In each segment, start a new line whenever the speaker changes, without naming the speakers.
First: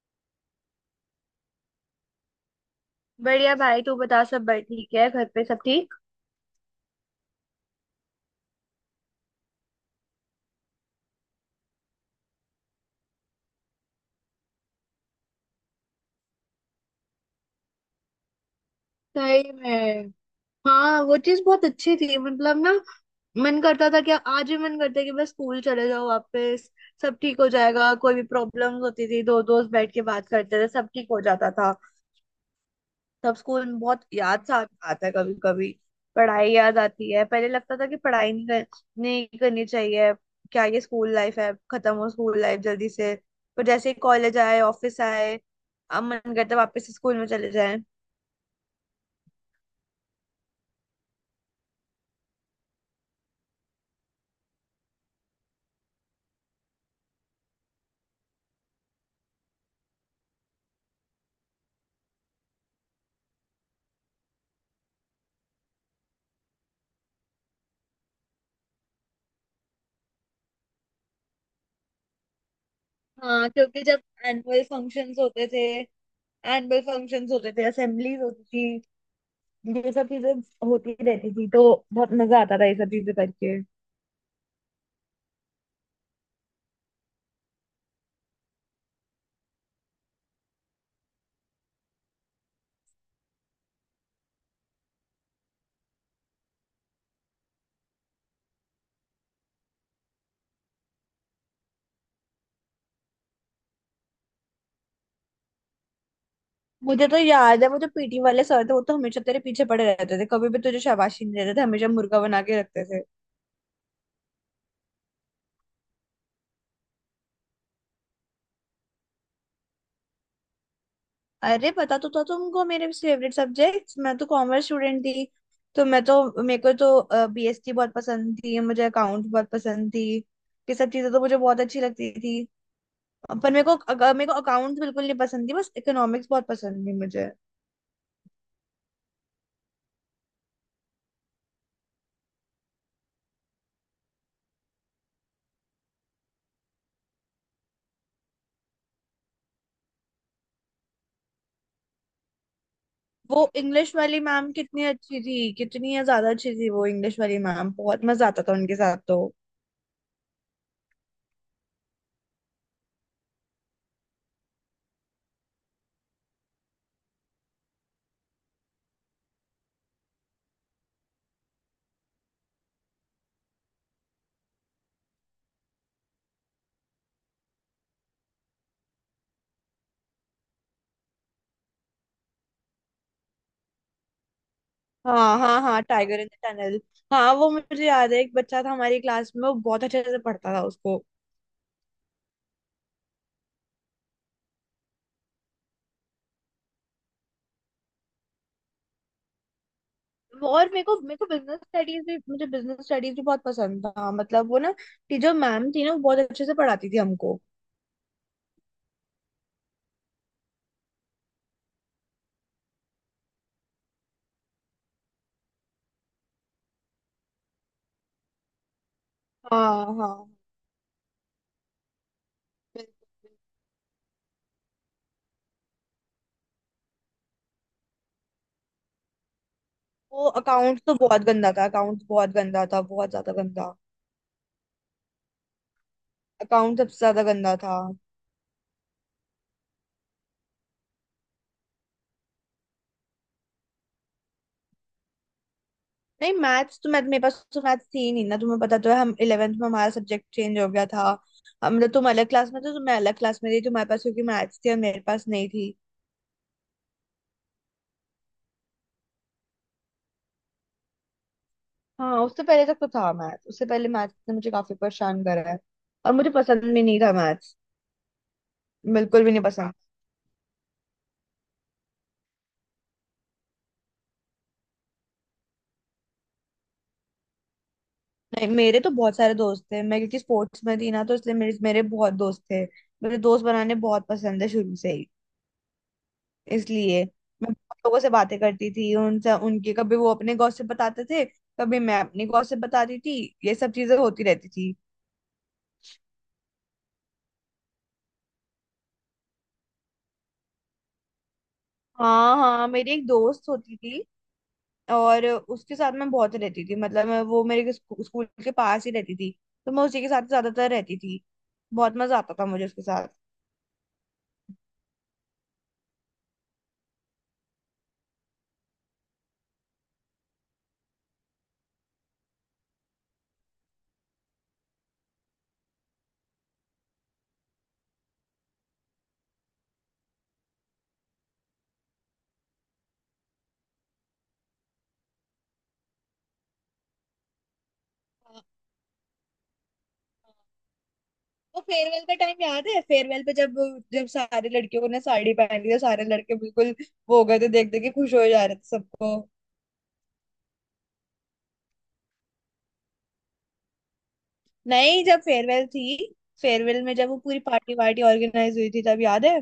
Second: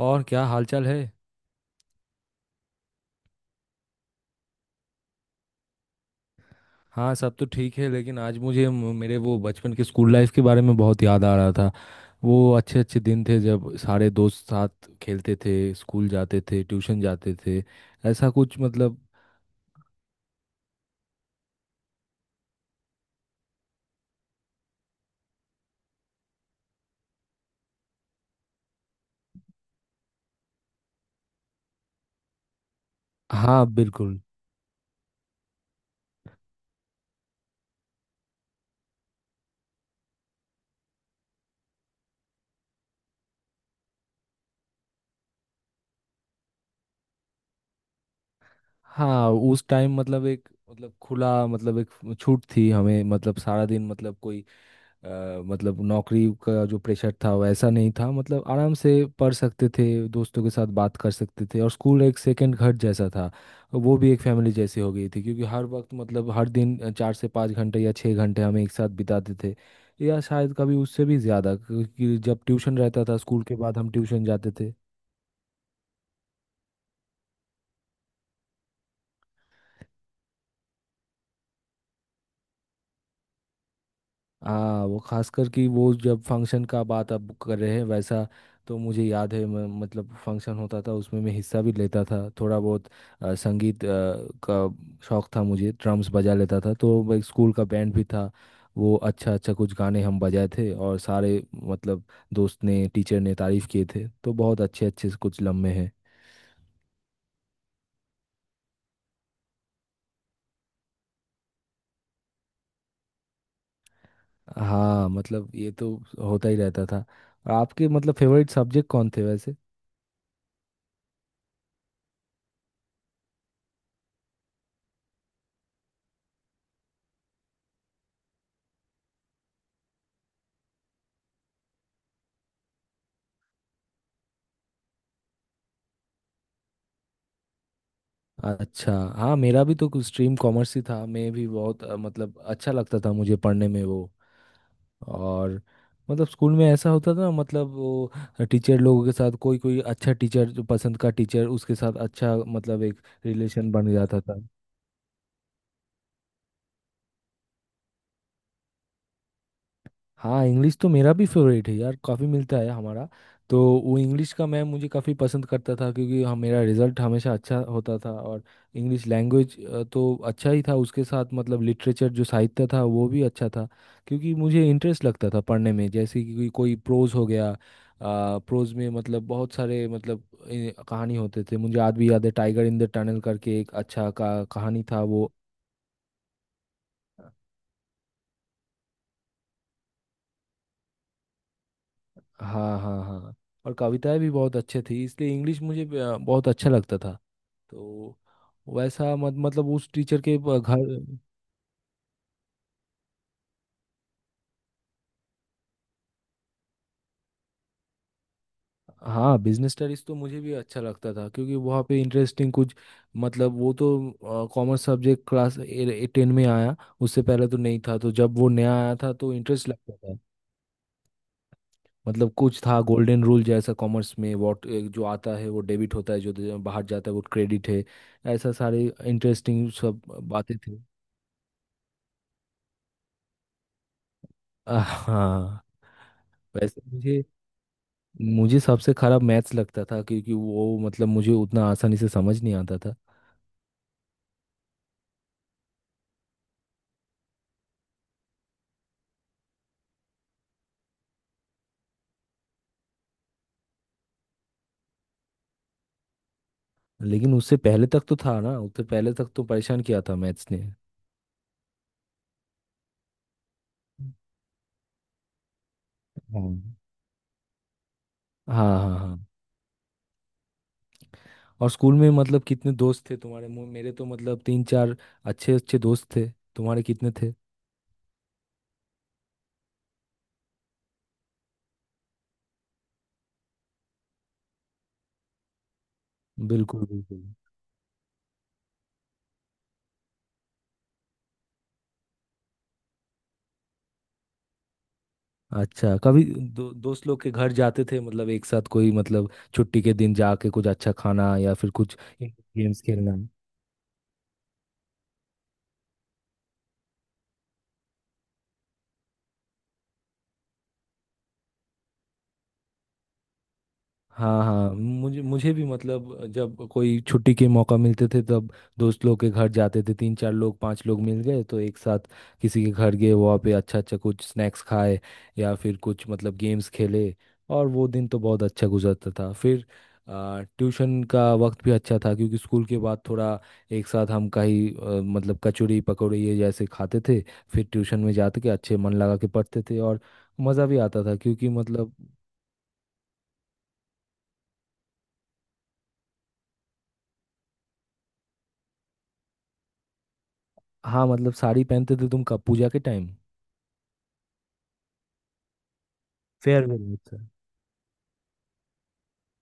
और क्या हालचाल है।
बढ़िया भाई। तू बता, सब बड़ ठीक है? घर पे सब ठीक?
हाँ, सब तो ठीक है, लेकिन आज मुझे मेरे वो बचपन के स्कूल लाइफ के बारे में बहुत याद आ रहा था। वो अच्छे अच्छे दिन थे जब सारे दोस्त साथ खेलते थे, स्कूल जाते थे, ट्यूशन जाते थे, ऐसा कुछ मतलब।
सही में। हाँ, वो चीज बहुत अच्छी थी मतलब ना। मन करता था कि आज भी मन करता है कि बस स्कूल चले जाओ वापस। सब ठीक हो जाएगा। कोई भी प्रॉब्लम्स होती थी, दो दोस्त बैठ के बात करते थे सब ठीक हो जाता था। तब
हाँ,
स्कूल बहुत
बिल्कुल।
याद सा आता है कभी कभी। पढ़ाई याद आती है। पहले लगता था कि पढ़ाई नहीं करनी चाहिए। क्या ये स्कूल लाइफ है? खत्म हो स्कूल लाइफ जल्दी से। पर जैसे ही कॉलेज आए, ऑफिस आए, अब मन करता है वापस स्कूल में चले जाए।
हाँ, उस टाइम मतलब एक मतलब खुला मतलब एक छूट थी हमें, मतलब सारा दिन मतलब कोई अ, मतलब नौकरी का जो प्रेशर था वैसा नहीं था। मतलब आराम से पढ़ सकते थे, दोस्तों के साथ बात कर सकते थे, और स्कूल एक सेकंड घर जैसा था। वो भी एक फैमिली जैसी हो गई थी क्योंकि हर वक्त मतलब हर दिन चार से पाँच घंटे या छः घंटे हम एक साथ बिताते थे। या शायद कभी उससे भी ज़्यादा क्योंकि जब ट्यूशन रहता था, स्कूल
हाँ,
के बाद
क्योंकि
हम
जब
ट्यूशन जाते
एनुअल
थे।
फंक्शंस होते थे एनुअल फंक्शंस होते थे असेंबलीज होती थी, ये सब चीजें होती रहती थी तो बहुत मजा आता था ये सब चीजें करके।
हाँ, वो खासकर कि वो जब फंक्शन का बात आप कर रहे हैं वैसा। तो मुझे याद है मैं मतलब फंक्शन होता था उसमें मैं हिस्सा भी लेता था थोड़ा बहुत। संगीत का शौक था मुझे, ड्रम्स बजा लेता था, तो वो एक स्कूल का बैंड भी था। वो अच्छा अच्छा कुछ गाने हम बजाए थे और सारे मतलब दोस्त ने टीचर ने तारीफ किए थे, तो बहुत अच्छे अच्छे कुछ लम्हे हैं।
मुझे तो याद है वो जो पीटी वाले सर थे वो तो हमेशा तेरे पीछे पड़े रहते थे। कभी भी तुझे शाबाशी नहीं देते थे, हमेशा मुर्गा बना के रखते थे।
हाँ, मतलब ये तो होता ही रहता था। और आपके मतलब फेवरेट सब्जेक्ट कौन थे वैसे।
अरे पता तो था तुमको मेरे फेवरेट सब्जेक्ट्स। मैं तो कॉमर्स स्टूडेंट थी, तो मैं तो मेरे को तो बीएसटी बहुत पसंद थी। मुझे अकाउंट बहुत पसंद थी। ये सब चीजें तो मुझे बहुत अच्छी लगती थी। पर मेरे को अकाउंट्स बिल्कुल नहीं पसंद थी, बस इकोनॉमिक्स बहुत पसंद थी मुझे।
अच्छा, हाँ, मेरा भी तो कुछ स्ट्रीम कॉमर्स ही था, मैं भी बहुत मतलब अच्छा लगता था मुझे पढ़ने में वो। और मतलब स्कूल में ऐसा होता था मतलब वो टीचर लोगों के साथ कोई कोई अच्छा टीचर जो पसंद का टीचर उसके साथ अच्छा मतलब एक
वो
रिलेशन बन
इंग्लिश
जाता
वाली
था।
मैम कितनी अच्छी थी। कितनी ज्यादा अच्छी थी वो इंग्लिश वाली मैम, बहुत मजा आता था उनके साथ तो।
हाँ, इंग्लिश तो मेरा भी फेवरेट है यार, काफ़ी मिलता है हमारा। तो वो इंग्लिश का मैम मुझे काफ़ी पसंद करता था क्योंकि हम मेरा रिजल्ट हमेशा अच्छा होता था, और इंग्लिश लैंग्वेज तो अच्छा ही था उसके साथ। मतलब लिटरेचर जो साहित्य था वो भी अच्छा था क्योंकि मुझे इंटरेस्ट लगता था पढ़ने में, जैसे कि कोई कोई प्रोज हो गया। प्रोज में मतलब बहुत सारे मतलब कहानी होते थे। मुझे आज भी याद है टाइगर इन द टनल करके एक अच्छा का कहानी था वो।
हाँ हाँ हाँ, टाइगर इन द टनल। हाँ, वो मुझे याद है एक बच्चा था हमारी क्लास में, वो बहुत अच्छे से पढ़ता था उसको।
हाँ हाँ हाँ। और कविताएं भी बहुत अच्छे थी, इसलिए इंग्लिश मुझे बहुत अच्छा लगता था। तो वैसा मत मतलब उस टीचर के
और मेरे
घर।
को मेरे को बिजनेस स्टडीज भी, मुझे बिजनेस स्टडीज भी बहुत पसंद था। मतलब वो ना टीचर मैम थी ना, वो बहुत अच्छे से पढ़ाती थी हमको।
हाँ, बिजनेस स्टडीज तो मुझे भी अच्छा लगता था क्योंकि वहाँ पे इंटरेस्टिंग कुछ मतलब। वो तो कॉमर्स सब्जेक्ट क्लास टेन में आया, उससे पहले तो नहीं था, तो जब वो नया आया था तो इंटरेस्ट
हाँ
लगता
हाँ।
था। मतलब कुछ था
बिल्कुल,
गोल्डन
बिल्कुल।
रूल जैसा कॉमर्स में, वॉट जो आता है वो डेबिट होता है, जो जो बाहर जाता है वो क्रेडिट है। ऐसा सारे इंटरेस्टिंग सब
वो
बातें थी।
अकाउंट्स तो बहुत गंदा था, अकाउंट्स बहुत गंदा था, बहुत ज्यादा गंदा।
हाँ।
अकाउंट
वैसे
सबसे ज्यादा
मुझे
गंदा था।
मुझे सबसे खराब मैथ्स लगता था क्योंकि वो मतलब मुझे उतना आसानी से समझ नहीं आता था।
नहीं, मैथ्स तो मैं, मेरे पास तो मैथ्स थी ही नहीं ना। तुम्हें पता तो है हम 11th में हमारा सब्जेक्ट चेंज हो गया था। हम मतलब तुम अलग क्लास में थे तो मैं अलग क्लास में थी। तुम्हारे पास क्योंकि मैथ्स थी और मेरे पास नहीं थी।
लेकिन उससे पहले तक तो था ना, उससे पहले तक तो परेशान किया था मैथ्स ने।
हाँ उससे पहले तक तो था मैथ्स। उससे पहले मैथ्स ने मुझे काफी परेशान करा है। और मुझे
हाँ
पसंद भी नहीं था मैथ्स,
हाँ हाँ हाँ।
बिल्कुल भी नहीं पसंद।
और स्कूल में मतलब कितने दोस्त थे तुम्हारे? मेरे तो मतलब तीन चार अच्छे अच्छे दोस्त थे, तुम्हारे कितने थे?
नहीं, मेरे तो बहुत सारे दोस्त थे। मैं क्योंकि स्पोर्ट्स में थी ना, तो इसलिए मेरे मेरे बहुत दोस्त थे। मेरे दोस्त बनाने बहुत पसंद है शुरू से ही।
बिल्कुल
इसलिए
बिल्कुल बिल्कुल।
मैं बहुत लोगों से बातें करती थी, उनसे उनके कभी वो अपने गॉसिप बताते थे, कभी मैं अपनी गॉसिप बताती थी। ये सब चीजें होती रहती थी।
अच्छा, कभी दोस्त लोग के घर जाते थे मतलब एक साथ कोई मतलब छुट्टी के दिन जाके कुछ अच्छा खाना या फिर कुछ
हाँ हाँ,
गेम्स
मेरी एक
खेलना।
दोस्त होती थी और उसके साथ मैं बहुत रहती थी। मतलब मैं वो स्कूल के पास ही रहती थी। तो मैं उसी के साथ ज्यादातर रहती थी। बहुत मजा आता था मुझे उसके साथ।
हाँ हाँ, मुझे मुझे भी मतलब जब कोई छुट्टी के मौका मिलते थे तब दोस्त लोग के घर जाते थे, तीन चार लोग पांच लोग मिल गए तो एक साथ किसी के घर गए, वहाँ पे अच्छा अच्छा कुछ स्नैक्स खाए या फिर कुछ मतलब गेम्स खेले, और वो दिन तो बहुत अच्छा गुजरता था। फिर ट्यूशन का वक्त भी अच्छा था क्योंकि स्कूल के बाद थोड़ा एक साथ हम कहीं मतलब कचौड़ी पकौड़ी ये जैसे खाते थे, फिर ट्यूशन में जाते
हाँ।
के अच्छे मन लगा के पढ़ते थे, और मज़ा भी आता था क्योंकि
वो
मतलब।
फेयरवेल का टाइम याद है? फेयरवेल पे जब जब सारे लड़कियों ने साड़ी पहनी थी, सारे लड़के बिल्कुल वो हो गए थे, देख देख के खुश हो जा रहे थे सबको।
हाँ मतलब साड़ी पहनते थे तुम कब, पूजा के टाइम?
नहीं, जब फेयरवेल थी,
फेयरवेल
फेयरवेल में
में
जब वो
था।
पूरी पार्टी वार्टी ऑर्गेनाइज हुई थी तब याद है।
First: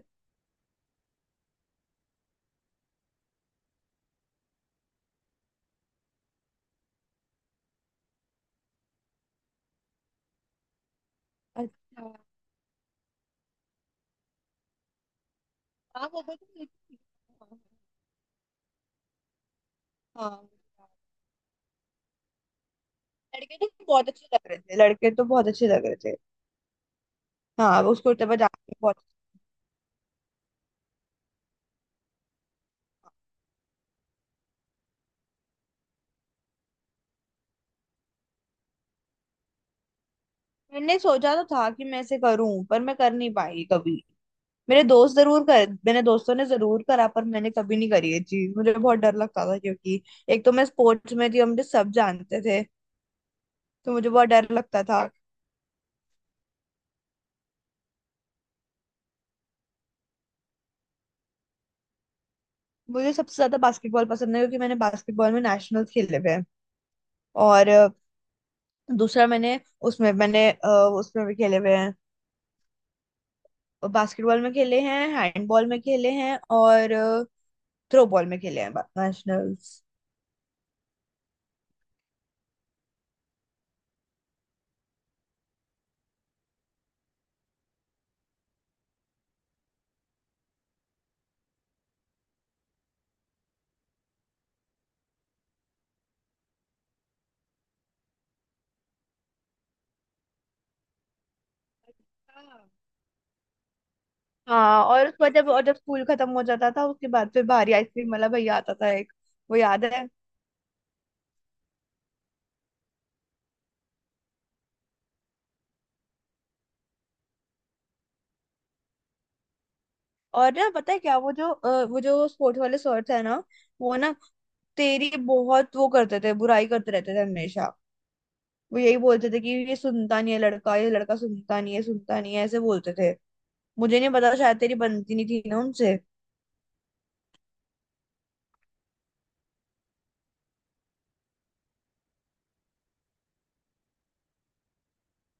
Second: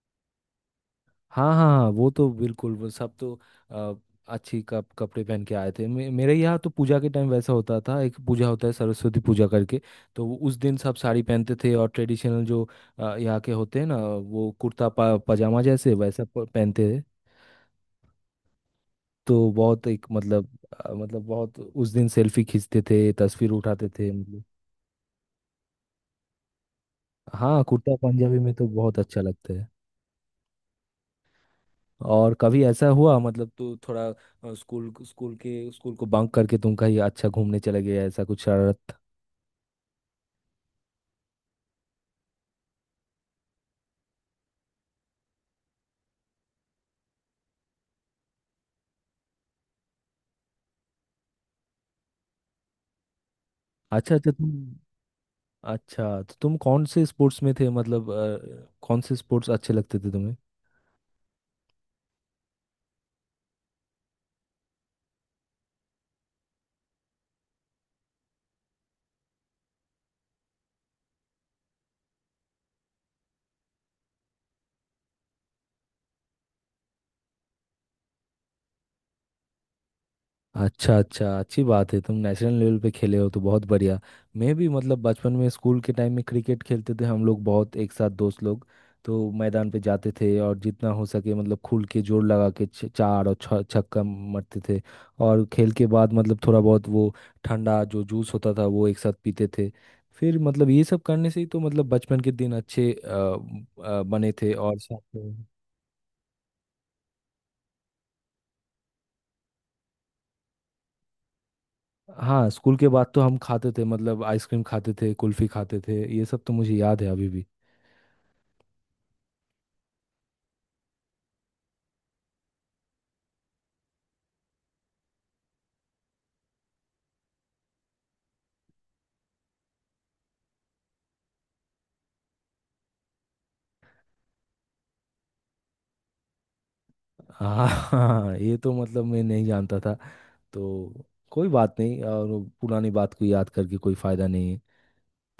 हाँ हाँ हाँ, वो तो बिल्कुल वो सब तो अ, अच्छी कप कपड़े पहन के आए थे। मेरे यहाँ तो पूजा के टाइम वैसा होता था, एक पूजा होता है सरस्वती पूजा करके। तो वो उस दिन सब साड़ी पहनते थे और
अच्छा।
ट्रेडिशनल जो यहाँ के होते हैं ना, वो कुर्ता पजामा जैसे
हाँ वो
वैसा
भी तो हुई
पहनते
थी।
थे। तो बहुत एक मतलब
हाँ
मतलब बहुत उस दिन सेल्फी खींचते थे, तस्वीर
लड़के तो
उठाते
बहुत
थे
अच्छे
मतलब।
लग रहे थे, लड़के तो बहुत अच्छे लग रहे थे।
हाँ,
हाँ वो
कुर्ता
उसको तब
पंजाबी में तो
जाके बहुत।
बहुत अच्छा लगता है। और कभी ऐसा हुआ मतलब तू थोड़ा स्कूल स्कूल के स्कूल को बंक करके तुम कहीं अच्छा घूमने चले गए, ऐसा कुछ शरारत?
मैंने सोचा तो था कि मैं ऐसे करूं पर मैं कर नहीं पाई कभी। मेरे दोस्त जरूर कर, मेरे दोस्तों ने जरूर करा, पर मैंने कभी नहीं करी ये चीज। मुझे बहुत डर लगता था क्योंकि एक तो मैं स्पोर्ट्स में थी और मुझे सब जानते थे। तो मुझे
अच्छा
बहुत
अच्छा
डर
तुम।
लगता था।
अच्छा, तो तुम कौन से स्पोर्ट्स में थे, मतलब कौन से स्पोर्ट्स अच्छे लगते थे तुम्हें?
मुझे सबसे ज्यादा बास्केटबॉल पसंद है क्योंकि मैंने बास्केटबॉल में नेशनल खेले हुए हैं। और दूसरा मैंने, उसमें मैंने उसमें भी खेले हुए हैं। बास्केटबॉल में खेले हैं, हैंडबॉल में खेले हैं और थ्रो बॉल में खेले हैं, नेशनल्स।
अच्छा अच्छा, अच्छी बात है, तुम नेशनल लेवल पे खेले हो तो बहुत बढ़िया। मैं भी मतलब बचपन में स्कूल के टाइम में क्रिकेट खेलते थे हम लोग, बहुत एक साथ दोस्त लोग, तो मैदान पे जाते थे और जितना हो सके मतलब खुल के जोर लगा के चार और छ छक्का मारते थे। और खेल के बाद मतलब थोड़ा बहुत वो ठंडा जो जूस होता था वो एक साथ पीते थे। फिर मतलब ये सब करने से ही तो मतलब बचपन के दिन
हाँ।
अच्छे बने थे, और
हाँ
साथ
और उसके बाद
में।
जब, और जब स्कूल खत्म हो जाता था उसके बाद फिर बाहरी आइसक्रीम वाला भैया आता था एक, वो याद है?
हाँ, स्कूल के बाद तो हम खाते थे मतलब आइसक्रीम खाते थे, कुल्फी खाते थे, ये सब तो मुझे याद है अभी भी।
और ना पता है क्या, वो जो स्पोर्ट्स वाले सर थे ना, वो ना तेरी बहुत वो करते थे, बुराई करते रहते थे हमेशा। वो यही बोलते थे कि ये सुनता नहीं है लड़का, ये लड़का सुनता नहीं है, सुनता नहीं है, ऐसे बोलते थे। मुझे नहीं पता, शायद तेरी बनती नहीं थी ना उनसे।
हाँ हाँ, ये तो मतलब मैं नहीं जानता था तो कोई बात नहीं, और वो पुरानी बात को याद करके कोई फायदा नहीं है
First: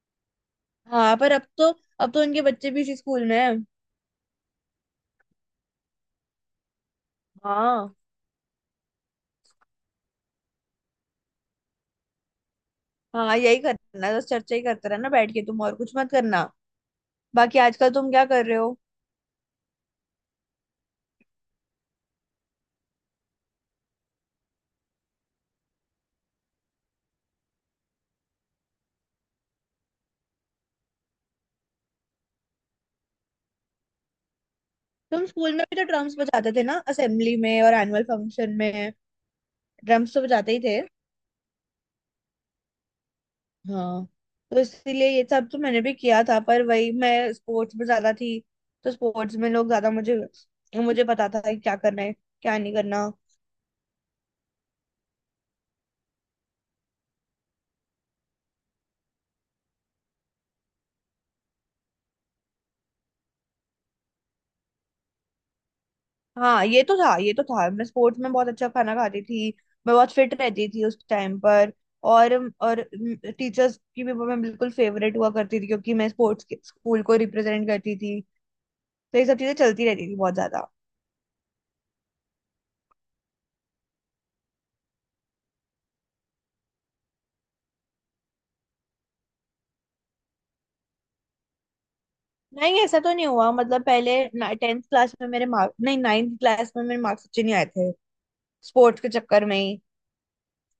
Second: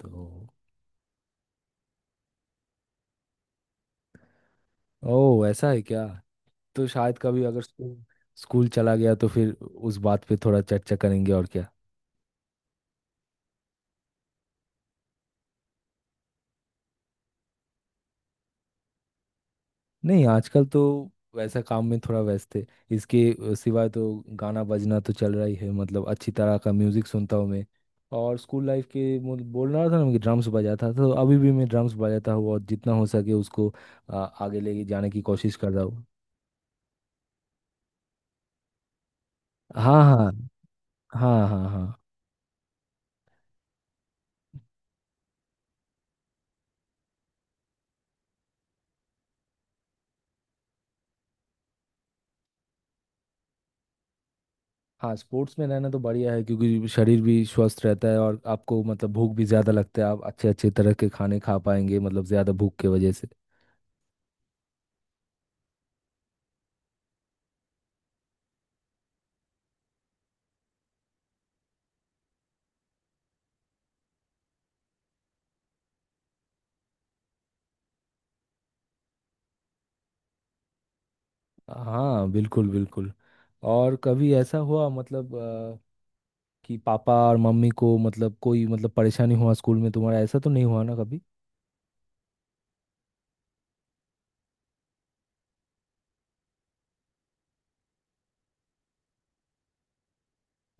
तो।
हाँ पर अब तो उनके बच्चे भी इसी स्कूल में हैं।
ओह, ऐसा है क्या? तो शायद कभी अगर
हाँ
स्कूल स्कूल चला गया तो फिर उस बात पे थोड़ा चर्चा करेंगे और क्या।
हाँ, यही करना है, बस चर्चा ही करते रहना बैठ के तुम, और कुछ मत करना। बाकी आजकल तुम क्या कर रहे हो?
नहीं, आजकल तो वैसा काम में थोड़ा व्यस्त है, इसके सिवाय तो गाना बजना तो चल रहा ही है, मतलब अच्छी तरह का म्यूजिक सुनता हूँ मैं। और स्कूल लाइफ के मुझे बोल रहा था ना कि ड्रम्स बजाता था, तो अभी भी मैं ड्रम्स बजाता हूँ और जितना हो सके उसको आगे लेके जाने की
तुम स्कूल
कोशिश
में
कर
भी
रहा
तो
हूँ।
ड्रम्स बजाते थे ना, असेंबली में और एनुअल फंक्शन में।
हाँ
ड्रम्स तो
हाँ
बजाते ही थे।
हाँ। हाँ हाँ
हाँ। तो इसीलिए ये सब तो मैंने भी किया था, पर वही मैं स्पोर्ट्स में ज्यादा थी। तो स्पोर्ट्स में लोग ज्यादा मुझे। मुझे पता था कि क्या करना है, क्या नहीं करना।
हाँ। स्पोर्ट्स में रहना तो बढ़िया है क्योंकि शरीर भी स्वस्थ रहता है और आपको मतलब भूख भी ज़्यादा लगता है, आप अच्छे अच्छे तरह के खाने खा पाएंगे मतलब ज़्यादा भूख के वजह से।
हाँ ये तो था, ये तो था, मैं स्पोर्ट्स में बहुत अच्छा खाना खाती थी। मैं बहुत फिट रहती थी उस टाइम पर। और और टीचर्स की भी मैं बिल्कुल फेवरेट हुआ करती थी, क्योंकि मैं स्पोर्ट्स के स्कूल को रिप्रेजेंट करती थी। तो ये सब चीजें चलती रहती थी बहुत ज्यादा।
हाँ बिल्कुल बिल्कुल। और कभी ऐसा हुआ मतलब कि पापा और मम्मी को मतलब कोई मतलब परेशानी हुआ स्कूल में तुम्हारा, ऐसा तो नहीं हुआ ना कभी?
नहीं, ऐसा तो नहीं हुआ, मतलब पहले 10th क्लास में मेरे मार्क्स, नहीं 9th क्लास में मेरे मार्क्स अच्छे नहीं आए थे स्पोर्ट्स के चक्कर में ही।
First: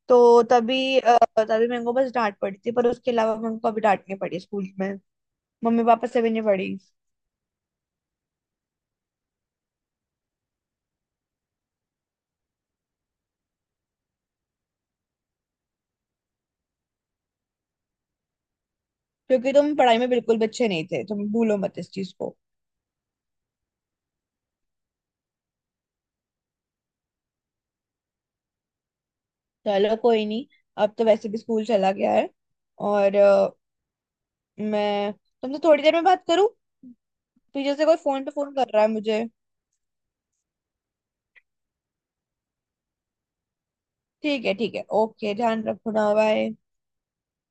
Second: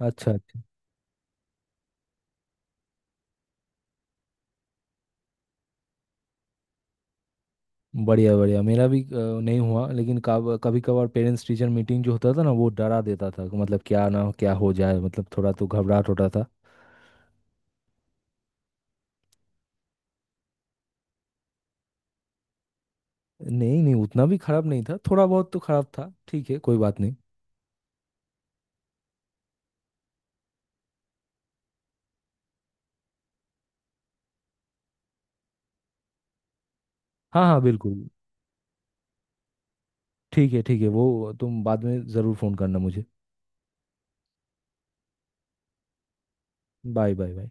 अच्छा
तो
अच्छा।
तभी तभी मेरे को बस डांट पड़ी थी, पर उसके अलावा मेरे को कभी डांट नहीं पड़ी स्कूल में। मम्मी पापा से भी नहीं पड़ी।
बढ़िया बढ़िया, मेरा भी नहीं हुआ, लेकिन कब कभी कभार पेरेंट्स टीचर मीटिंग जो होता था ना, वो डरा देता था कि मतलब क्या ना क्या हो जाए, मतलब थोड़ा तो घबराहट होता था।
क्योंकि तुम पढ़ाई में बिल्कुल भी अच्छे नहीं थे तुम, भूलो मत इस चीज को।
नहीं नहीं, उतना भी खराब नहीं था, थोड़ा बहुत तो खराब था, ठीक है, कोई बात नहीं।
चलो कोई नहीं। अब तो वैसे भी स्कूल चला गया है। और मैं तुमसे थोड़ी देर में बात करूँ?
हाँ हाँ
पीछे से कोई
बिल्कुल।
फोन पे फोन कर रहा है मुझे।
ठीक है ठीक है, वो तुम बाद में ज़रूर फ़ोन करना मुझे।
ठीक है ठीक है, ओके, ध्यान रखो ना, बाय।
Bye bye bye.